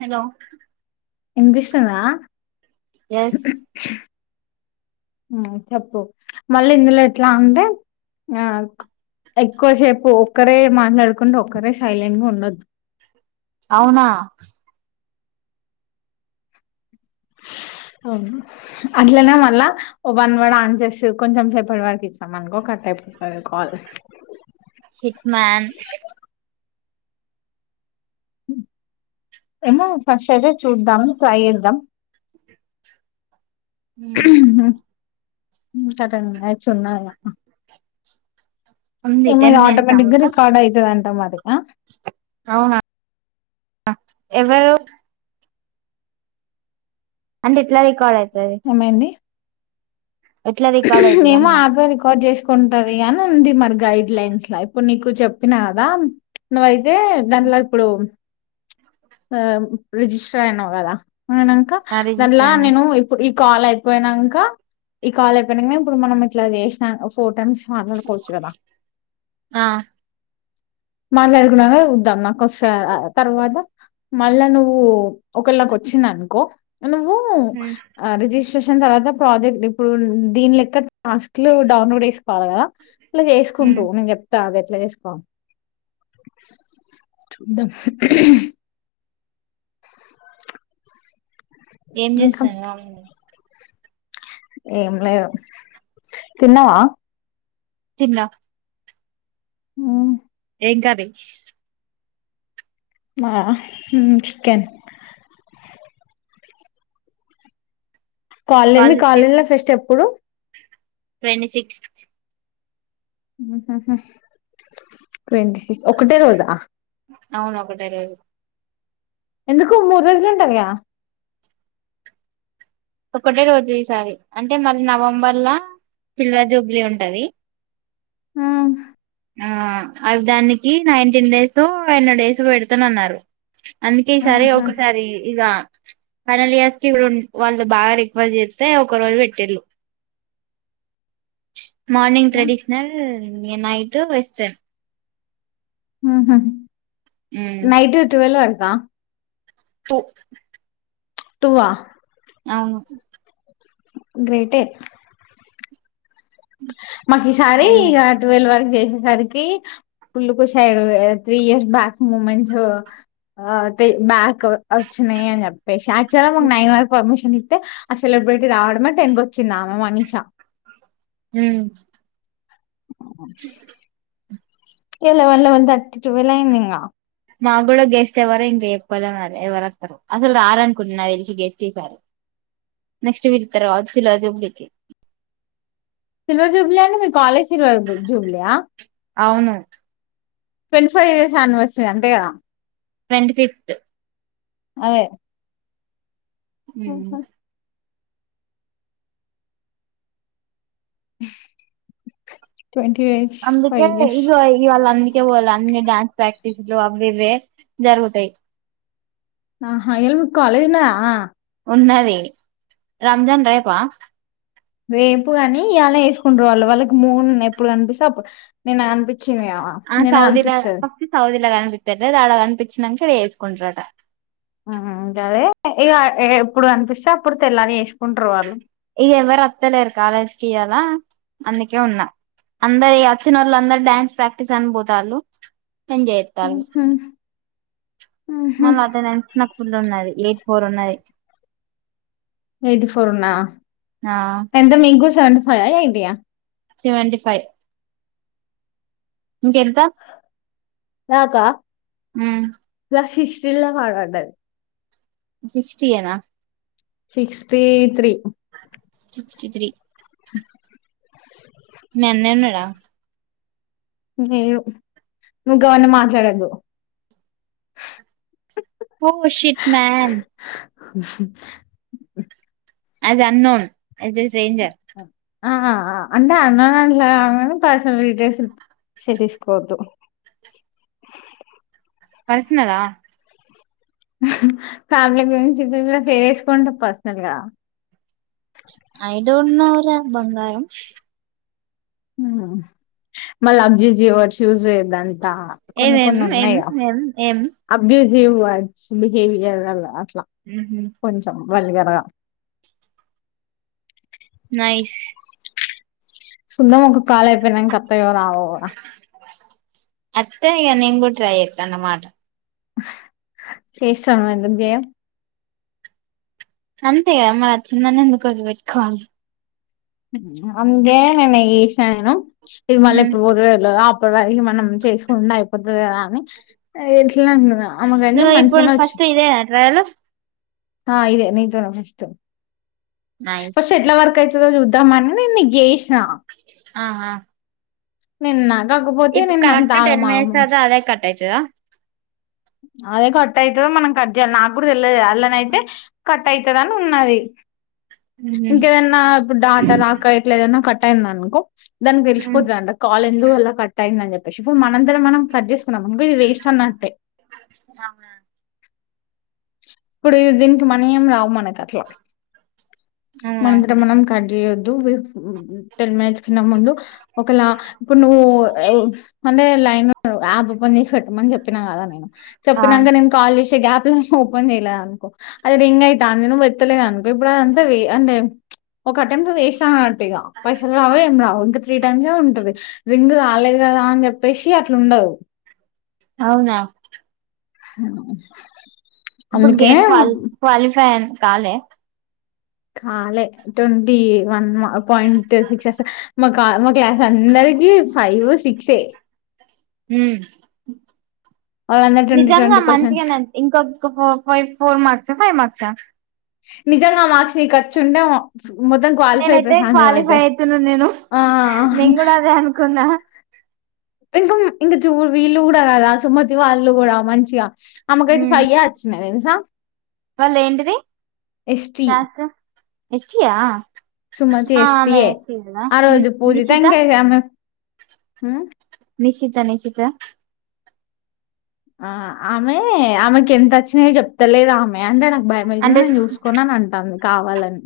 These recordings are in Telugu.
హలో వినిపిస్తుందా ఎస్ ఉ చెప్పు మళ్ళీ ఇందులో ఎట్లా ఉంటే ఆ ఎక్కువసేపు ఒక్కరే మాట్లాడుకుంటే ఒక్కరే సైలెంట్ గా ఉండొద్దు, అవునా [unintelligible] అట్లనే మళ్ళా వన్ కూడా ఆన్ చేసి కొంచెం సేపటి వారికి ఇచ్చాం అనుకోకట [unintelligible] సిక్స్ మాన్ ఏమో ఫాస్ట్ అయితే చూడదాం ట్రై చేద్దాం, [unintelligible] ఈ కాటంగ్ మ్యాచ్ ఉన్నాను, [unintelligible] ఉంది ఓమై టెన్ మినిట్స్ ఆ ఆటోమేటిక్ గా మొత్తం రికార్డ్ అవుతుది అంటాం అదిగా అవునా ఎవరు అంటే ఎట్లా రికార్డ్ అయి ఏమైంది, ఎట్లా రికార్డ్ అయితది ఏమో అన్న అన్నే రికార్డ్ చేసుకు, ఉంటది అని ఉంది మరి గైడ్ లైన్స్ లా ఇప్పుడు నీకు చెప్పిన కదా నువయి వే దాంట్లో ఇప్పుడు ఆ రిజిస్టర్ అయినావు కదా అయినాక నా రిజిస్టర్ దానిలా అయినా నేను ఇప్పుడు కాల్ అయిపోయినాక ఈ కాల్ అయిపోయిన ఇప్పుడు మనం ఇట్లా చేసిన ఫోర్ టైమ్స్ మాట్లాడుకోవచ్చు కదా ఆ మాట్లాడుకున్నాక చుద్దాం నాకు వస్తదా తర్వాత మళ్ళా నువ్వు ఒకళ్ళకి వచ్చింది, అనుకో నువ్వు రిజిస్ట్రేష తర్వాత ప్రాజెక్ట్ ఇప్పుడు దీని లెక్క టాస్క్ లు డౌన్లోడ్ చేసుకోవాలి, కదా ఇలా చేసుకుంటూ నేను చెప్తా అదే చేస్కో చూద్దం ఏం ఇంకా చేస్థానావు ఆమె నువ్వు ఏం లేదు తిన్నావా, తిన్న ఉ ఏం కర్రీ మా చికెన్ కాలిని కాలేజ్ కి కాలేజీలో ఫెస్ట్ ఎప్పుడు, ట్వంటీ సిక్స్త్ ట్వంటీ సిక్స్ ఒకటే రోజా అవును ఒకటే రోజు ఎందుకు మూడు రోజలు ఉంటదిగా, ఒకటే రోజు చేసారు అంటే మళ్ళీ నవంబర్ లో సిల్వర్ జూబ్లీ ఉంటది. హ్మ్. ఆ అవి దానికి నైన్టీన్ డేస్ ఎన్నో డేస్ పెడతాన అన్నారు, అందకే ఈ సారి హుహు. ఒకసారి ఈగ ఫైనల్ ఇయర్స్ కి వాళ్ళు బాగా రిక్వెస్ట్ చేస్తే ఒక రోజు పెట్టేళ్ళు, మార్నింగ్ హ్మ్. ట్రెడిషనల్ నైట్ వెస్టర్న్ హ్మ్ హు నైట్ ట్వెల్ అక్క పు టూ ఆ అవును గ్రేటే మాకు ఈసారి అవును ఇగ ట్వల్ వరకు జేసి సరికి ఫుల్లు కుష్ అయిరు త్రీ ఇయర్స్ బ్యాక్ మూమెంట్స్ ఆ తి బ్యాక్ వచ్చినాయి అని చెప్పేసి యాక్చువల్గా మాకు నైన్ మార్క్ పర్మిషన్ ఇత్తే ఆ సెలబ్రిటీ రావడమే టెన్ కి చ్చినా మనీషా ఉమ్ అ ఎలెవన్ లెవన్ థర్టీ ట్వల్ అయింది ఇంగ మా కూడా గెస్ట్ ఎవరు ఇంక ఎప్పలే మరి ఎవరుత్తరో అసలు రారనుకుంటున్నా తెలిసి గెస్ట్ ఈసారి నెక్స్ట్ విలుత్తర్ కావచ్చు సిల్వర్ జూబ్లీకి సిల్వర్ జూబ్లి అంటే మీ కాలేజ్ సిల్వర్ జూబ్లియా అవును ట్వంటీ ఫైవ్ ఇయర్స్ యానివర్సరీ అంతే కదా ట్వంటి ఫిఫ్త్ అదే మ్ ట్వంటీ అందుకే ఫైవ్ ఇయర్స్ ఇగో ఇయళ అందుకే పోలే అన్నీ డ్యాన్స్ ప్రాక్ క్టిస్లు అవి ఇవే జరుగుతాయి ఆహా ఆ యాల మీకు కాలేజ్ ఉన్నద ఉన్నది రంజాన్ రేపా రేపు కాని ఇయళ వేసుకుంట్రు వాళ్ళు వాళ్ళకి మూన్ ఎప్పుడు కనిపిస్తే అప్పుడు నిన్న కనిపి ఆ సౌదీలా ఫతి సౌదీలా కనిపిస్తారు ఆడ కనిపించినంక ఇడఎసుకుంటరట గదే ఇగ ఎప్పుడు అనిపిస్తే అప్పుడు తెల్లారి ఎసుకుంట్రు వాళ్ళు ఇగ ఎవ్వరు ఒత్తలేరు కాలేజికి ఈయల అందుకే ఉన్నా అందరు వచ్చిన వాళ్ళు అందరు డాన్స్ ప్రాక్టీస్ అని పోతాలు ఎంజాయ్ జేత్తాలు మళ్ళీ అటినెన్స్ నాకు ఫుల్ ఉన్నది ఎయిటీ ఫోర్ ఉన్నది ఎయిటీ ఫోర్ ఉన్నా ఆ ఎంత మీకు కూడా సెవెంటీ ఫైవ్ ఎయిటీ ఆ సెవెంటీ ఫైవ్ ఇంకెంత నాక మ్మ్ నాకు హిస్ జిల్లా పాట అంటది సిక్స్టియేన సిక్స్టీ త్రీ సిక్స్టీ త్రీ మీ అన్నయ్య ఉన్నాడ లేడు నువ్వు గ్గవన్ని మాట్లాడద్దు oh shit man as unknown as a stranger ఆ అంటే అన్నాను అట్లా కాదు గాని పర్సనల్ డీటెయిల్స్ ని షెర్ చేసుకోవద్దు కలిసినారా ఫ్యామిలీ గురించి చెప్తున్న షెర్ చేసుకుంటాం పర్సనల్ గా ఐ డోంట్ నో రా బంగారం మల అబ్జి జీ వ చూజ. దంతా కొన్ని ఏమేం కొన్ని ఏం ఉన్నాయా ఏం ఏం అబ్జిజ్ సేమ్ వర్డ్స్ బిహవియర్ అలా హు హూ వాళ్ళగారా నైస్ సుద్ద ముక్కకు కాళ్ళయిపోయినాక వత్తాయి కదా అత్తే ఇగ నేను గూడ ట్రై చేస్తా అన్నమాట. చేస్తాం ఎందుకు చేయం అంతే మ మనందుకుదిబట్కో అంటే నను ఈసాను నేను ఇది మళ్ళీ ఇప్పుడు పోదు కుళాయికి మనం చేసుకుంటే అయిపోతాది కదా అని ఇట్లనే అన్నాను ఆమె వెన్న నువ్వు ఇప్పుడు మంచిగానే ఫస్ట్ వచ్చింది ఇదేనా ట్రయల్ హ ఇదే నీ తోనే ఫస్ట్ నైస్ ఫస్ట్ ఎట్లా వర్క్ అయితుందో చుద్దాం. ద్దామని నేను నీకు చేసిన ఆహా నిన్న కాకపోతే నిన్న అంత ఆగమాగముండ. పట్టాద [unintelligible] అదే కట్ అవుతుందో మనం కట్ చేయాలో నాకు కూడా తెలీదు. అల్లనయితే కట్ అవుతుందిని ఉన్నది. ఉమ్ ఇంకేదైనా ఇప్పుడు డాట రాక ఇట్లా ఏదైనా కట్ అయింద అనుకో. దానికి తెలిసిపోతుందంట. కాల్ ఎందుకు అలా కట్ అయిందని చెప్పి పుష్పు మనందరం మనం కట్ చేసుకున్నాం అంక ఇది వేస్ట్ అన్నట్టే అవు [unintelligible] ఇప్పుడు దీనికి మనీ ఏం రావు మనకి అట్లా అవునా మనంతట మనం కట్ చేయొద్దు టెన్ మినిట్స్ కన్నా ముందు ఒకలా ఇప్పుడు నువ్వు అంటే లైన్ నువ్వు యాప్ ఓపెన్ చేసి పెట్టమని చెప్పినా కదా నేను ఆ చెప్పినంకా నేను కాల్ చేసి గ్యాప్ లో నుంచి ఓపెన్ చేయలేదు అనుకో అది రింగ్ అయితాంది నేను వెత్తలేదు అనుకో ఇప్పుడు అదంతా అంటే ప్చ్ ఒక అటెంప్ట్ చేసామ్ అన్నట్టు ఇక పైసలు రావు ఏం రావు ఇంకా త్రీ టైమ్స్ ఉంటది. రలేేదు కదా అని చెప్పేసి అట్లు ఉండదు. అవునా అ [inaudible] ఇప్పుడు గేట్ క్వాలి క్వాలిఫై కాలే కాలే ట్వంటి వన్ మా పాయింట్ సిక్స్ అ మా మా క్లాస్ అందరికి ఫైవ్, సిక్సే మ్ వాళ్ళందరు ట్వంటీ ట్వంటీ నిజంగా క్వశ్చన్స్ మంచిగానేండి ఇంకొక ఫైవ్, ఫోర్ మార్క్స్, ఫైవ్ మార్క్స? నిజంగా మార్క్స్ నీ కొచ్చింటే మొత్తం క్వాలిఫై నేనైతే ప్రశాంతం అయితే క్వాలిఫై అయితున్నా నేను ఆ నేను కూడా అదే అనుకున్నా ఇంకా ఇంక చూ వీళ్ళ కూడా కదా సుమతి వాళ్ళు కూడా మంచిగా అమ్మకైతే ఫైవేచ్చ సా [unintelligible] వాళ్ళు ఏంటిది క్యాస్ట్ ఎస్టీ యా సుమతి ఆ ఎస్టీ ఆమె యే కదా ఆ రోజు పూజ నిశిత తంకాతే ఆమె మ్ నిశిత నిశిత ఆ ఆమె ఆమెకి ఎంత వచ్చినాయో చెప్తాలేదా ఆమె అంటే నాకు భయం అవుతుంది అంటే నేను చూసుకోను అని అంటాంది కావాలని.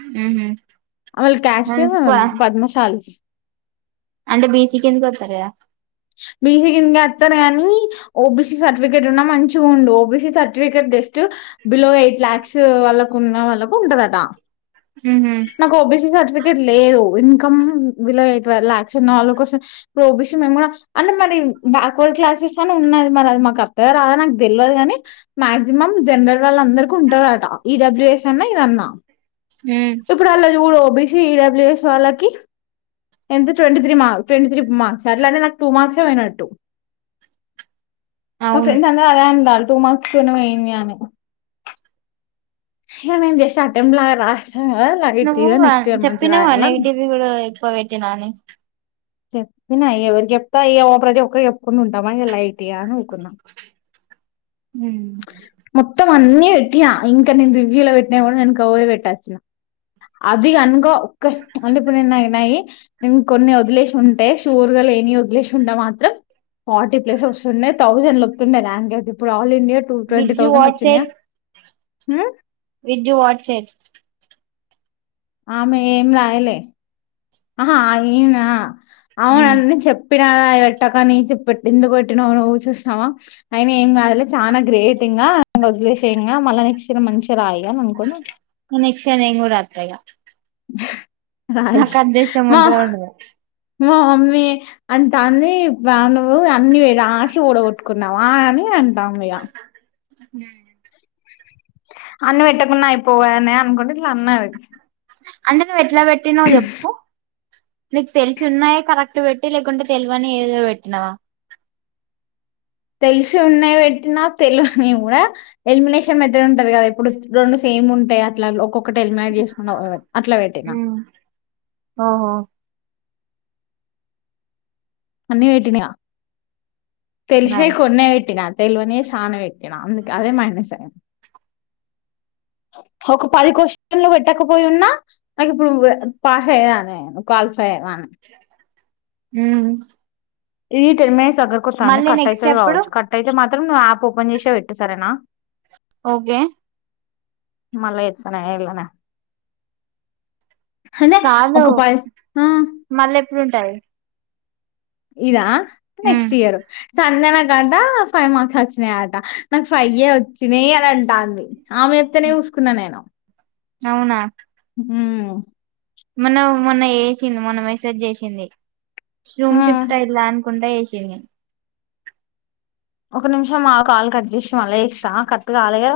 మ్ ఆమె క్యాస్ట్ మో పద్మశాలి అంటే బీసీకి కిందకి వస్తారు కదా బిసి కిందకి వస్తారు కాని ఓబిసి సర్టిఫికెట్ ఉన్నా మంచిగా ఉండు OBC certificate just below eight lakhs వాళ్ళకు ఉన్న వాళ్ళకు ఉంటదట మ్హూ. నాకు ఓబిసీ సర్టిఫికేట్ లేదు ఇంకమ్ బిలో ఎయిట్వ ల్యాక్స్ ఉన్నవాళ్ల కోసం ఇప్పుడు ఓబీసీ మేము కూడా అంటే మరి బ్యాక్వర్డ్ క్లాసెస్ అని ఉన్నాది మరి అది మాకు అత్తగా రాద నాకు తెలియదు కాని మాక్సిమం జనరల్ వాళ్ళ అందరు ఉంటదట ఈడబ్ల్యూ ఎస్ అన్నా ఇదన్నా మ్. ఇప్పుడు అలా చూడు బసి ఇడబ్లిఎస్ వాాలాకి ఎంత twenty three twenty three marks అట్లా అంటే నాకు టూ మార్క్సే పోయినట్టు మా అవును ఫ్రెండ్స్ అందరు అదే అంటారు టూ మాస్టర్ పోయింది నాది ఇగా నేను చేస్తే అటెంప్ లాగా రస్ నువ్వు చెప్పినావు రాయాలని నెగిటివ్ కూడా ఎక్కువ పెట్టినా అని చెప్పిన ఇగా ఎవరికీ చెప్తా ఇగా ఒకరికి చెప్పి ఒకరికి చెప్పకుండా ఉంటామా ఇగా లైట్ ఇగా మొత్తం మ్. మొత్తం అన్నీ పెట్టినా ఇంకా నేను రివ్యూ లో పెట్టినయి కూడా వెనకకు పోయి పెట్టు వచ్చిన అది అనుకో ఒక స్త అంటే ఇప్పుడు నై న్నాయి ఇం కొన్ని వదిలేసిలు ఉంటే షూర్ గా లేని వదిలేసి ఉంటే మాత్రం ఫార్టీ ప్లేస్ వస్తున్నాయి థౌజండ్ లోపు ఉండే ర్యాంక్ అయితే ఇప్పుడు ఆల్ ఇండియా ట్వ ట్వంటీ విజ్జు థౌసండ్ వచ్చింది గా విజూ అల్ ఫెయిల్ ఆమె ఏం రాయలే ఆా ఏయినా అవును మ్. అందని చెప్పి ఎట్టక నీ ఎందుకు పెట్టినవు నువ్వు చూసినవా అయిన ఏం కాదులే చాలా గ్రేట్ ఇంకా గా ఇంకా వదిలేశయంగా నెక్స్ట్ సేమ్ మంచిగా రాయి అని అనుకుని నెక్స్ట్ సారి నేను కూడా రాత ఇగ రయి నాకు అదృష్టం మా ఉంటదో ఉండదో మా మమ్మీ అంటది నువ్ అన్ని రాసి వడగట్టుకున్నావా అని అంట ఏంటండీ ఇగా మ్మ్ అన్నం పెట్టకుండా అయిపోవు కదా అనే అనుకుంటా ఇట్లా అన్నది అంటే నువ్వు ఎట్లా పెట్టినావు చెప్పు నీకు తెలిసి ఉన్నాయ కరెక్ట్ పెట్టి లేకుంటే తెలవని ఏదేదో పెట్టినావా తెలిసి ఉన్నాయి పెట్టిన తెలవనై కూడా ఎలిమినేషన్ మెథడ్ ఉంటది కదా ఇప్పుడు రెండు సమె ఏం ఉంటాయి అట్లా ఒక్కొ ఒకటే హెల్మెట్ చేసుకున్న ఒకటి అట్లా పెట్టనా మ్. ఓహో అన్ని పెట్టిన ఇగా తెలిసినై నైస్ కొన్నే పెట్టిన తెలవని చాలా పెట్టిన అందు అదే మైనస్ అయింది ఒక పది క్వశ్చన్లు పెట్టకపోయిన్నా నాకు ఇప్పుడు పాస్ అయ్యేదాన్ని ఒక ఫేమ్ ఆ హమ్మ్ ఈ టెన్ మినిట్స్ దగ్గరికి వస్తాది కట్ నెక్స్ట్ అయితుది ఎప్పుడు కావచ్చు కట్ అయితే మా మాత్ర్ ఆప్ ఓపెన్ చేసే పెట్టు సరేనా ఓకే మళ చేత్తనా ఇళనే కాదు మళ్ళీ ఎప్పుడుంటాయి ఇదా ఉమ్, నెక్స్ట్ ఇయరు సంజన గట ఫైవ్ మార్క్స్ వచ్చినాయట నాకు ఫైవ్య వచ్చినాయి అని అంటాది ఆమె ఎప్తేనే చూసుకున్నా నేను అవునా మ్మ్ మొన్న మొన్న ఏషింది మొన్న మెసేజ్ జేషింది రూమ్ ఆ షిఫ్ట్ అయిలా అనుకుంట ఏషి తిని ఒక నిమిషం మా కాలు కట్ చేసి మళ్ళ చేస్తా కట్ కాలే కద